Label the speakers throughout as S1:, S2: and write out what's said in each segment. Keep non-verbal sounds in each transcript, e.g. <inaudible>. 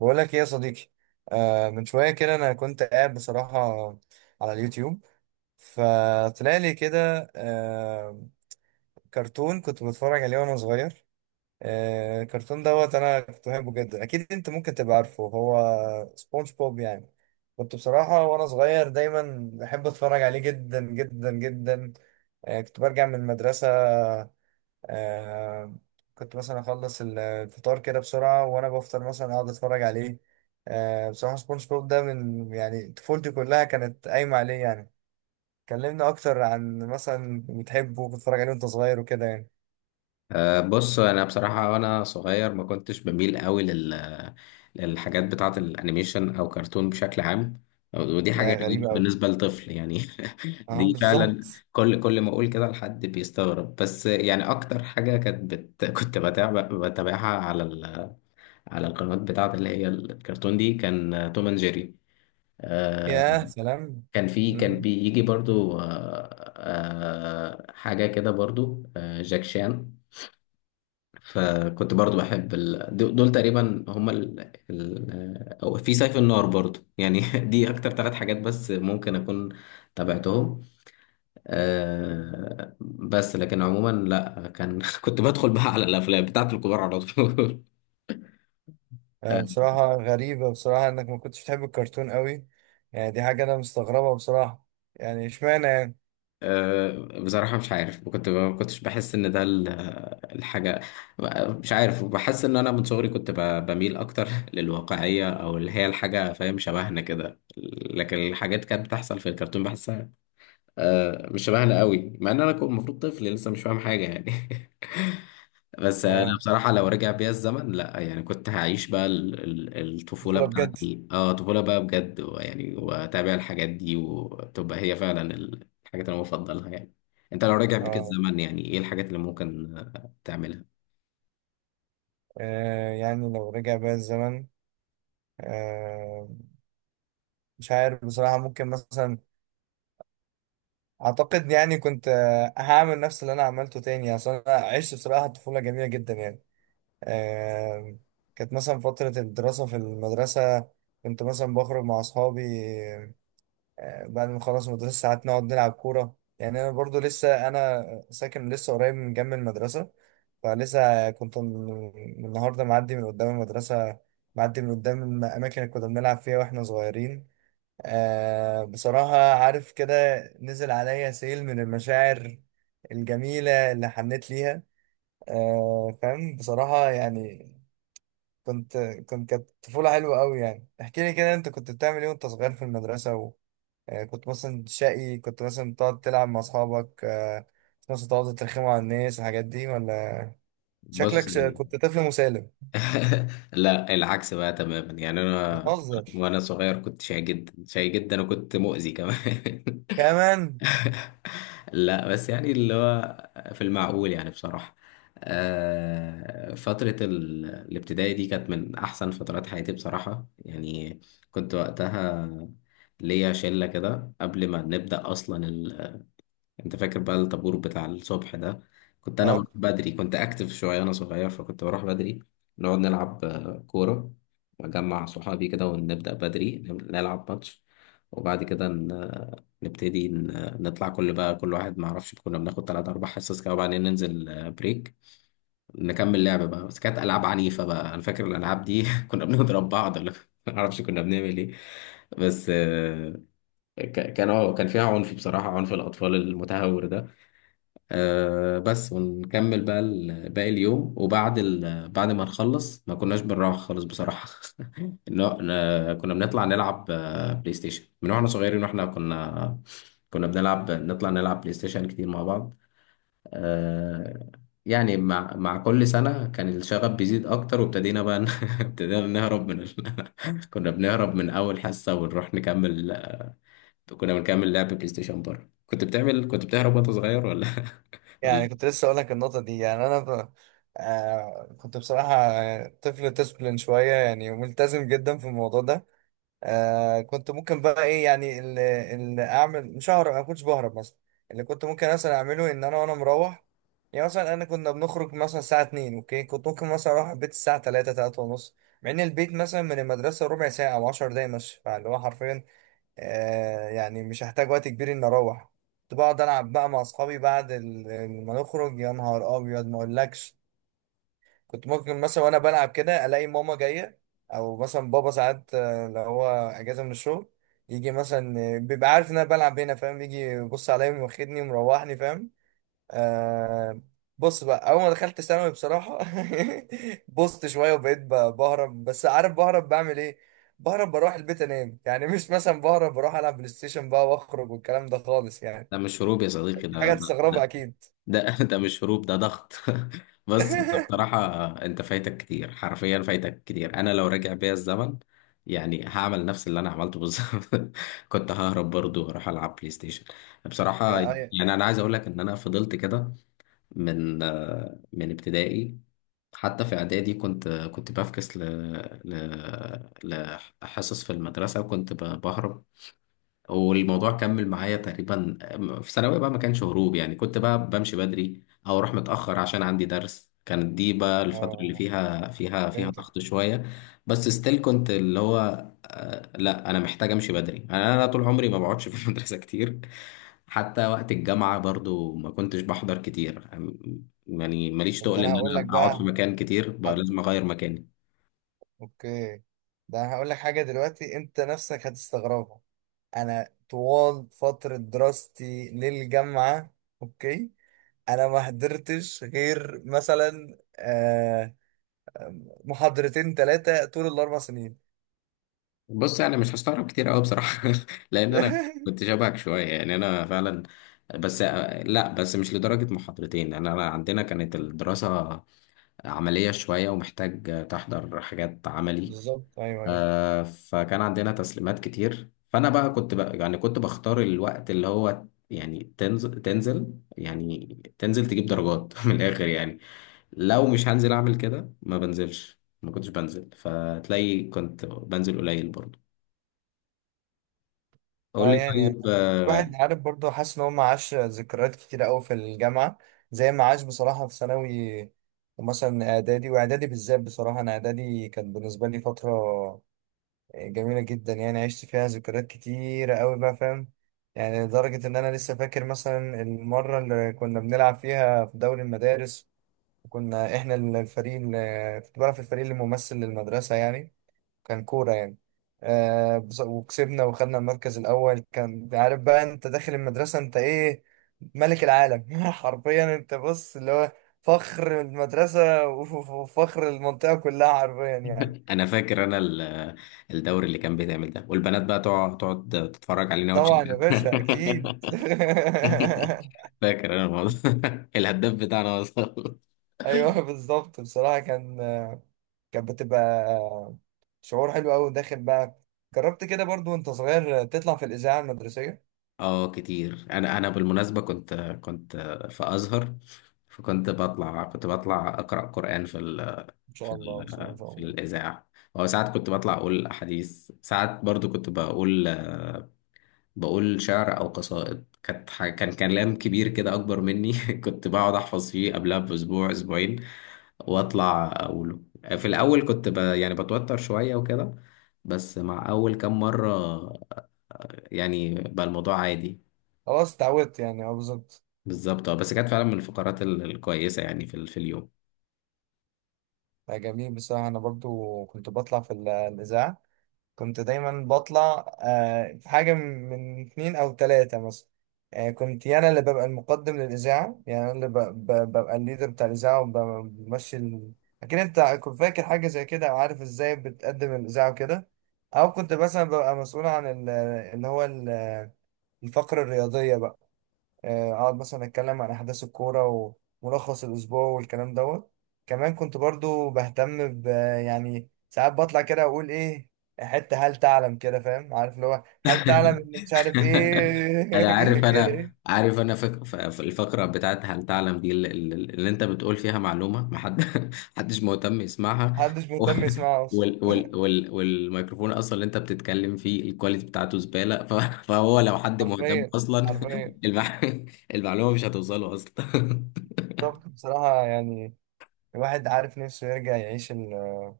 S1: بقول لك ايه يا صديقي؟ من شويه كده انا كنت قاعد بصراحه على اليوتيوب، فطلع لي كده كرتون كنت بتفرج عليه وانا صغير. الكرتون دوت انا كنت بحبه جدا، اكيد انت ممكن تبقى عارفه، هو سبونج بوب يعني. كنت بصراحه وانا صغير دايما بحب اتفرج عليه جدا جدا جدا. كنت برجع من المدرسه. آه كنت مثلا اخلص الفطار كده بسرعه وانا بفطر مثلا اقعد اتفرج عليه. بصراحه سبونج بوب ده من يعني طفولتي كلها كانت قايمه عليه يعني. كلمنا اكتر عن مثلا بتحبه وبتتفرج عليه وانت صغير وكده يعني.
S2: بص انا بصراحه وانا صغير ما كنتش بميل قوي للحاجات بتاعه الانيميشن او كرتون بشكل عام. ودي حاجه
S1: يا
S2: غريبه
S1: غريبه قوي.
S2: بالنسبه لطفل يعني. <laughs>
S1: اه
S2: دي فعلا
S1: بالظبط.
S2: كل ما اقول كده لحد بيستغرب، بس يعني اكتر حاجه كانت <laughs> كنت بتابعها على القنوات بتاعه اللي هي الكرتون دي كان توم اند جيري، أه،
S1: يا سلام.
S2: كان
S1: مم.
S2: بيجي برضو، أه، أه، حاجه كده برضو، جاك شان. فكنت برضو بحب دول تقريبا هما أو في سيف النار برضو يعني. <laughs> دي أكتر ثلاث حاجات بس ممكن أكون تابعتهم. بس لكن عموما لا، كان <laughs> كنت بدخل بقى على الأفلام بتاعت الكبار على طول. <laughs>
S1: بصراحه غريبه بصراحه انك ما كنتش بتحب الكرتون قوي، يعني دي حاجه انا مستغربها بصراحه، يعني اشمعنى يعني؟
S2: بصراحة مش عارف، ما كنتش بحس ان ده الحاجة. مش عارف، بحس ان انا من صغري كنت بميل اكتر <laughs> للواقعية، او اللي هي الحاجة فاهم شبهنا كده. لكن الحاجات كانت بتحصل في الكرتون بحسها مش شبهنا قوي، مع ان انا كنت المفروض طفل لسه مش فاهم حاجة يعني. <laughs> بس انا
S1: اه،
S2: بصراحه لو رجع بيا الزمن، لا يعني كنت هعيش بقى الطفوله
S1: طفوله بجد.
S2: بتاعتي، اه طفوله بقى بجد يعني، واتابع الحاجات دي وتبقى هي فعلا الحاجات اللي انا بفضلها يعني. انت لو رجع بيك
S1: اه،
S2: الزمن يعني ايه الحاجات اللي ممكن تعملها؟
S1: يعني لو رجع بقى الزمن، آه، مش عارف بصراحة، ممكن مثلا أعتقد يعني كنت، هعمل نفس اللي أنا عملته تاني. أصل أنا عشت بصراحة طفولة جميلة جدا يعني. آه، كانت مثلا فترة الدراسة في المدرسة، كنت مثلا بخرج مع أصحابي بعد ما نخلص المدرسة ساعات نقعد نلعب كورة، يعني أنا برضو لسه أنا ساكن لسه قريب من جنب المدرسة. فلسه كنت من النهاردة معدي من قدام المدرسة، معدي من قدام الأماكن اللي كنا بنلعب فيها وإحنا صغيرين. بصراحة عارف كده، نزل عليا سيل من المشاعر الجميلة اللي حنيت ليها. فاهم بصراحة يعني. كنت كنت كانت طفولة حلوة أوي يعني. احكي لي كده، أنت كنت بتعمل إيه وأنت صغير في المدرسة؟ وكنت مثلا شقي؟ كنت مثلا تقعد تلعب مع أصحابك؟ كنت مثلا تقعد ترخموا على الناس والحاجات دي ولا
S2: بص
S1: شكلك
S2: يعني
S1: كنت طفل مسالم
S2: <laughs> لا، العكس بقى تماما يعني. انا
S1: بتهزر
S2: وانا صغير كنت شاي جدا شاي جدا، وكنت مؤذي كمان. <laughs>
S1: كمان؟
S2: <laughs> لا، بس يعني اللي هو في المعقول يعني. بصراحة فترة الابتدائي دي كانت من أحسن فترات حياتي بصراحة يعني. كنت وقتها ليا شلة كده قبل ما نبدأ أصلا. انت فاكر بقى الطابور بتاع الصبح ده؟ كنت انا اه بروح
S1: أه،
S2: بدري، كنت اكتف شويه انا صغير، فكنت بروح بدري نقعد نلعب كوره، واجمع صحابي كده ونبدا بدري نلعب ماتش. وبعد كده نطلع كل بقى كل واحد، ما اعرفش كنا بناخد ثلاث اربع حصص كده، وبعدين ننزل بريك نكمل لعبه بقى. بس كانت العاب عنيفه بقى، انا فاكر الالعاب دي <laughs> كنا بنضرب بعض ولا <laughs> ما اعرفش كنا بنعمل ايه. بس كان اه كان فيها عنف بصراحه، عنف الاطفال المتهور ده. آه، بس ونكمل بقى باقي اليوم. وبعد بعد ما نخلص ما كناش بنروح خالص بصراحة. <laughs> كنا بنطلع نلعب بلاي ستيشن من واحنا صغيرين، واحنا كنا بنلعب نطلع نلعب بلاي ستيشن كتير مع بعض. آه، يعني مع كل سنة كان الشغف بيزيد أكتر، وابتدينا بقى <laughs> ابتدينا نهرب من <laughs> كنا بنهرب من أول حصة ونروح نكمل، كنا بنكمل لعب بلاي ستيشن بره. كنت بتعمل كنت بتهرب وأنت صغير ولا؟
S1: يعني
S2: <laughs>
S1: كنت لسه اقول لك النقطه دي، يعني كنت بصراحه طفل ديسبلين شويه، يعني ملتزم جدا في الموضوع ده. كنت ممكن بقى ايه يعني اللي اعمل؟ مش ههرب، انا ما كنتش بهرب مثلا. اللي كنت ممكن مثلا اعمله ان انا وانا مروح، يعني مثلا انا كنا بنخرج مثلا الساعه 2، اوكي، كنت ممكن مثلا اروح البيت الساعه 3، 3 ونص، مع ان البيت مثلا من المدرسه ربع ساعه او 10 دقايق مشي، فاللي هو حرفيا يعني مش هحتاج وقت كبير اني اروح. كنت بقعد العب بقى مع اصحابي بعد ما نخرج، يا نهار ابيض ما اقولكش. كنت ممكن مثلا وانا بلعب كده الاقي ماما جايه، او مثلا بابا ساعات لو هو اجازه من الشغل يجي مثلا بيبقى عارف ان انا بلعب هنا فاهم، يجي يبص عليا وياخدني ومروحني فاهم. آه بص بقى، اول ما دخلت ثانوي بصراحه <laughs> بصت شويه وبقيت بهرب. بس عارف بهرب بعمل ايه؟ بهرب بروح البيت انام، يعني مش مثلا بهرب بروح العب بلاي ستيشن بقى واخرج والكلام ده خالص يعني.
S2: ده مش هروب يا صديقي،
S1: حاجه تستغربها اكيد.
S2: <laughs> ده مش هروب، ده ضغط. <laughs> بس انت
S1: <laughs>
S2: بصراحة، انت فايتك كتير، حرفيا فايتك كتير. انا لو راجع بيا الزمن يعني هعمل نفس اللي انا عملته بالظبط. <laughs> كنت ههرب برضو واروح العب بلاي ستيشن بصراحة.
S1: يا اي.
S2: يعني انا عايز اقول لك ان انا فضلت كده من من ابتدائي، حتى في اعدادي كنت بفكس ل ل لحصص في المدرسة، وكنت بهرب. والموضوع كمل معايا تقريبا في ثانوية بقى. ما كانش هروب يعني، كنت بقى بمشي بدري او اروح متأخر عشان عندي درس. كانت دي بقى الفترة اللي
S1: اه،
S2: فيها
S1: فهمتك.
S2: ضغط شوية. بس ستيل كنت اللي هو لا انا محتاج امشي بدري. أنا طول عمري ما بقعدش في <laughs> المدرسة كتير. حتى وقت الجامعة برضو ما كنتش بحضر كتير. يعني ماليش
S1: طب ده
S2: تقل
S1: انا
S2: ان
S1: هقول لك
S2: انا اقعد في
S1: بقى،
S2: مكان كتير، بقى لازم
S1: حد،
S2: اغير مكاني.
S1: اوكي، ده انا هقول لك حاجه دلوقتي انت نفسك هتستغربها. انا طوال فتره دراستي للجامعه، اوكي، انا ما حضرتش غير مثلا محاضرتين 3 طول ال4 سنين.
S2: بص يعني مش هستغرب كتير قوي بصراحه، <laughs> لان انا كنت
S1: <laughs>
S2: شبهك شويه يعني، انا فعلا. بس لا، بس مش لدرجه محاضرتين، لان انا عندنا كانت الدراسه عمليه شويه، ومحتاج تحضر حاجات عملي.
S1: بالظبط، ايوه ايوه.
S2: فكان عندنا تسليمات كتير، فانا بقى كنت بقى يعني كنت بختار الوقت اللي هو يعني تنزل يعني، تنزل تجيب درجات <laughs> من الاخر يعني. لو مش هنزل اعمل كده ما بنزلش، ما كنتش بنزل، فتلاقي كنت بنزل قليل برضه. قول
S1: اه،
S2: لي
S1: يعني
S2: طيب،
S1: الواحد عارف برضه، حاسس ان هو ما عاش ذكريات كتير قوي في الجامعه زي ما عاش بصراحه في ثانوي، ومثلا اعدادي. واعدادي بالذات بصراحه، انا اعدادي كانت بالنسبه لي فتره جميله جدا يعني، عشت فيها ذكريات كتيره قوي بقى فاهم. يعني لدرجه ان انا لسه فاكر مثلا المره اللي كنا بنلعب فيها في دوري المدارس. كنا احنا الفريق اللي كنت بلعب في الفريق اللي ممثل للمدرسة يعني، كان كورة يعني. وكسبنا وخدنا المركز الأول. كان عارف بقى، انت داخل المدرسة انت ايه؟ ملك العالم <laughs> حرفيا. انت بص اللي هو فخر المدرسة وفخر المنطقة كلها حرفيا يعني.
S2: انا فاكر انا الدوري اللي كان بيتعمل ده، والبنات بقى تقعد تتفرج علينا
S1: طبعا
S2: وتشجع.
S1: يا باشا،
S2: <laughs>
S1: اكيد. <laughs>
S2: فاكر انا الموضوع، <laughs> الهداف بتاعنا وصل.
S1: ايوه بالظبط، بصراحة كان، كانت بتبقى شعور حلو قوي داخل بقى. جربت كده برضو وانت صغير تطلع في الإذاعة المدرسية؟
S2: اه كتير، انا بالمناسبه كنت في ازهر، فكنت بطلع اقرا قران في ال
S1: ان
S2: في
S1: شاء الله، ان شاء الله، إن
S2: ال
S1: شاء
S2: في
S1: الله.
S2: الاذاعه. او ساعات كنت بطلع اقول احاديث، ساعات برضو كنت بقول شعر او قصائد، كانت كان كلام كبير كده اكبر مني. <laughs> كنت بقعد احفظ فيه قبلها باسبوع اسبوعين واطلع اقوله. في الاول كنت يعني بتوتر شوية وكده، بس مع اول كام مرة يعني بقى الموضوع عادي.
S1: خلاص، اتعودت يعني، اه بالظبط.
S2: بالظبط، بس كانت فعلا من الفقرات الكويسة يعني في في اليوم.
S1: لا، جميل. بصراحه انا برضو كنت بطلع في الاذاعه. كنت دايما بطلع في حاجه من من 2 او 3 مثلا، كنت انا اللي ببقى المقدم للاذاعه، يعني انا اللي ببقى الليدر بتاع الاذاعه وبمشي ال... اكيد انت كنت فاكر حاجه زي كده، او عارف ازاي بتقدم الاذاعه وكده. او كنت مثلا ببقى مسؤول عن اللي هو ال- الفقره الرياضيه بقى. اقعد مثلا اتكلم عن احداث الكوره وملخص الاسبوع والكلام دوت. كمان كنت برضو بهتم ب، يعني ساعات بطلع كده اقول ايه، حته هل تعلم كده فاهم؟ عارف اللي هو هل تعلم
S2: <laughs>
S1: ان مش عارف
S2: <laughs> انا عارف،
S1: ايه <laughs> كده
S2: انا
S1: ايه.
S2: عارف، انا فك... ف- ف- الفقره بتاعت هل تعلم دي، اللي انت بتقول فيها معلومه ما حد <laughs> حدش مهتم يسمعها،
S1: محدش
S2: <laughs> و-
S1: مهتم يسمعه اصلا.
S2: والميكروفون اصلا اللي انت بتتكلم فيه الكواليتي بتاعته زباله، فهو لو حد مهتم
S1: حرفيا،
S2: اصلا
S1: حرفيا.
S2: <laughs> المع... المعلومه مش هتوصله اصلا.
S1: طب بصراحه، يعني الواحد عارف نفسه يرجع يعيش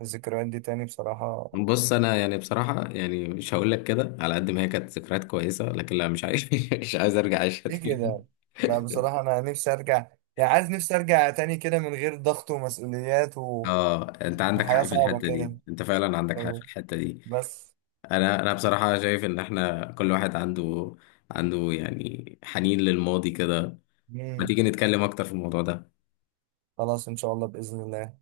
S1: الذكريات دي تاني بصراحه؟
S2: <laughs> بص انا يعني بصراحه يعني مش هقول لك كده، على قد ما هي كانت ذكريات كويسه، لكن لا مش عايز، <laughs> مش عايز ارجع اعيشها
S1: دي
S2: تاني.
S1: كده، لا،
S2: <laughs>
S1: بصراحه انا نفسي ارجع، يعني عايز نفسي ارجع تاني كده من غير ضغط ومسؤوليات.
S2: اه، انت عندك
S1: الحياة
S2: حق في
S1: صعبة
S2: الحته دي،
S1: كده،
S2: انت فعلا عندك حق في
S1: أه،
S2: الحته دي.
S1: بس.
S2: انا بصراحه شايف ان احنا كل واحد عنده يعني حنين للماضي كده. ما
S1: مم.
S2: تيجي نتكلم اكتر في الموضوع ده.
S1: خلاص، إن شاء الله بإذن الله.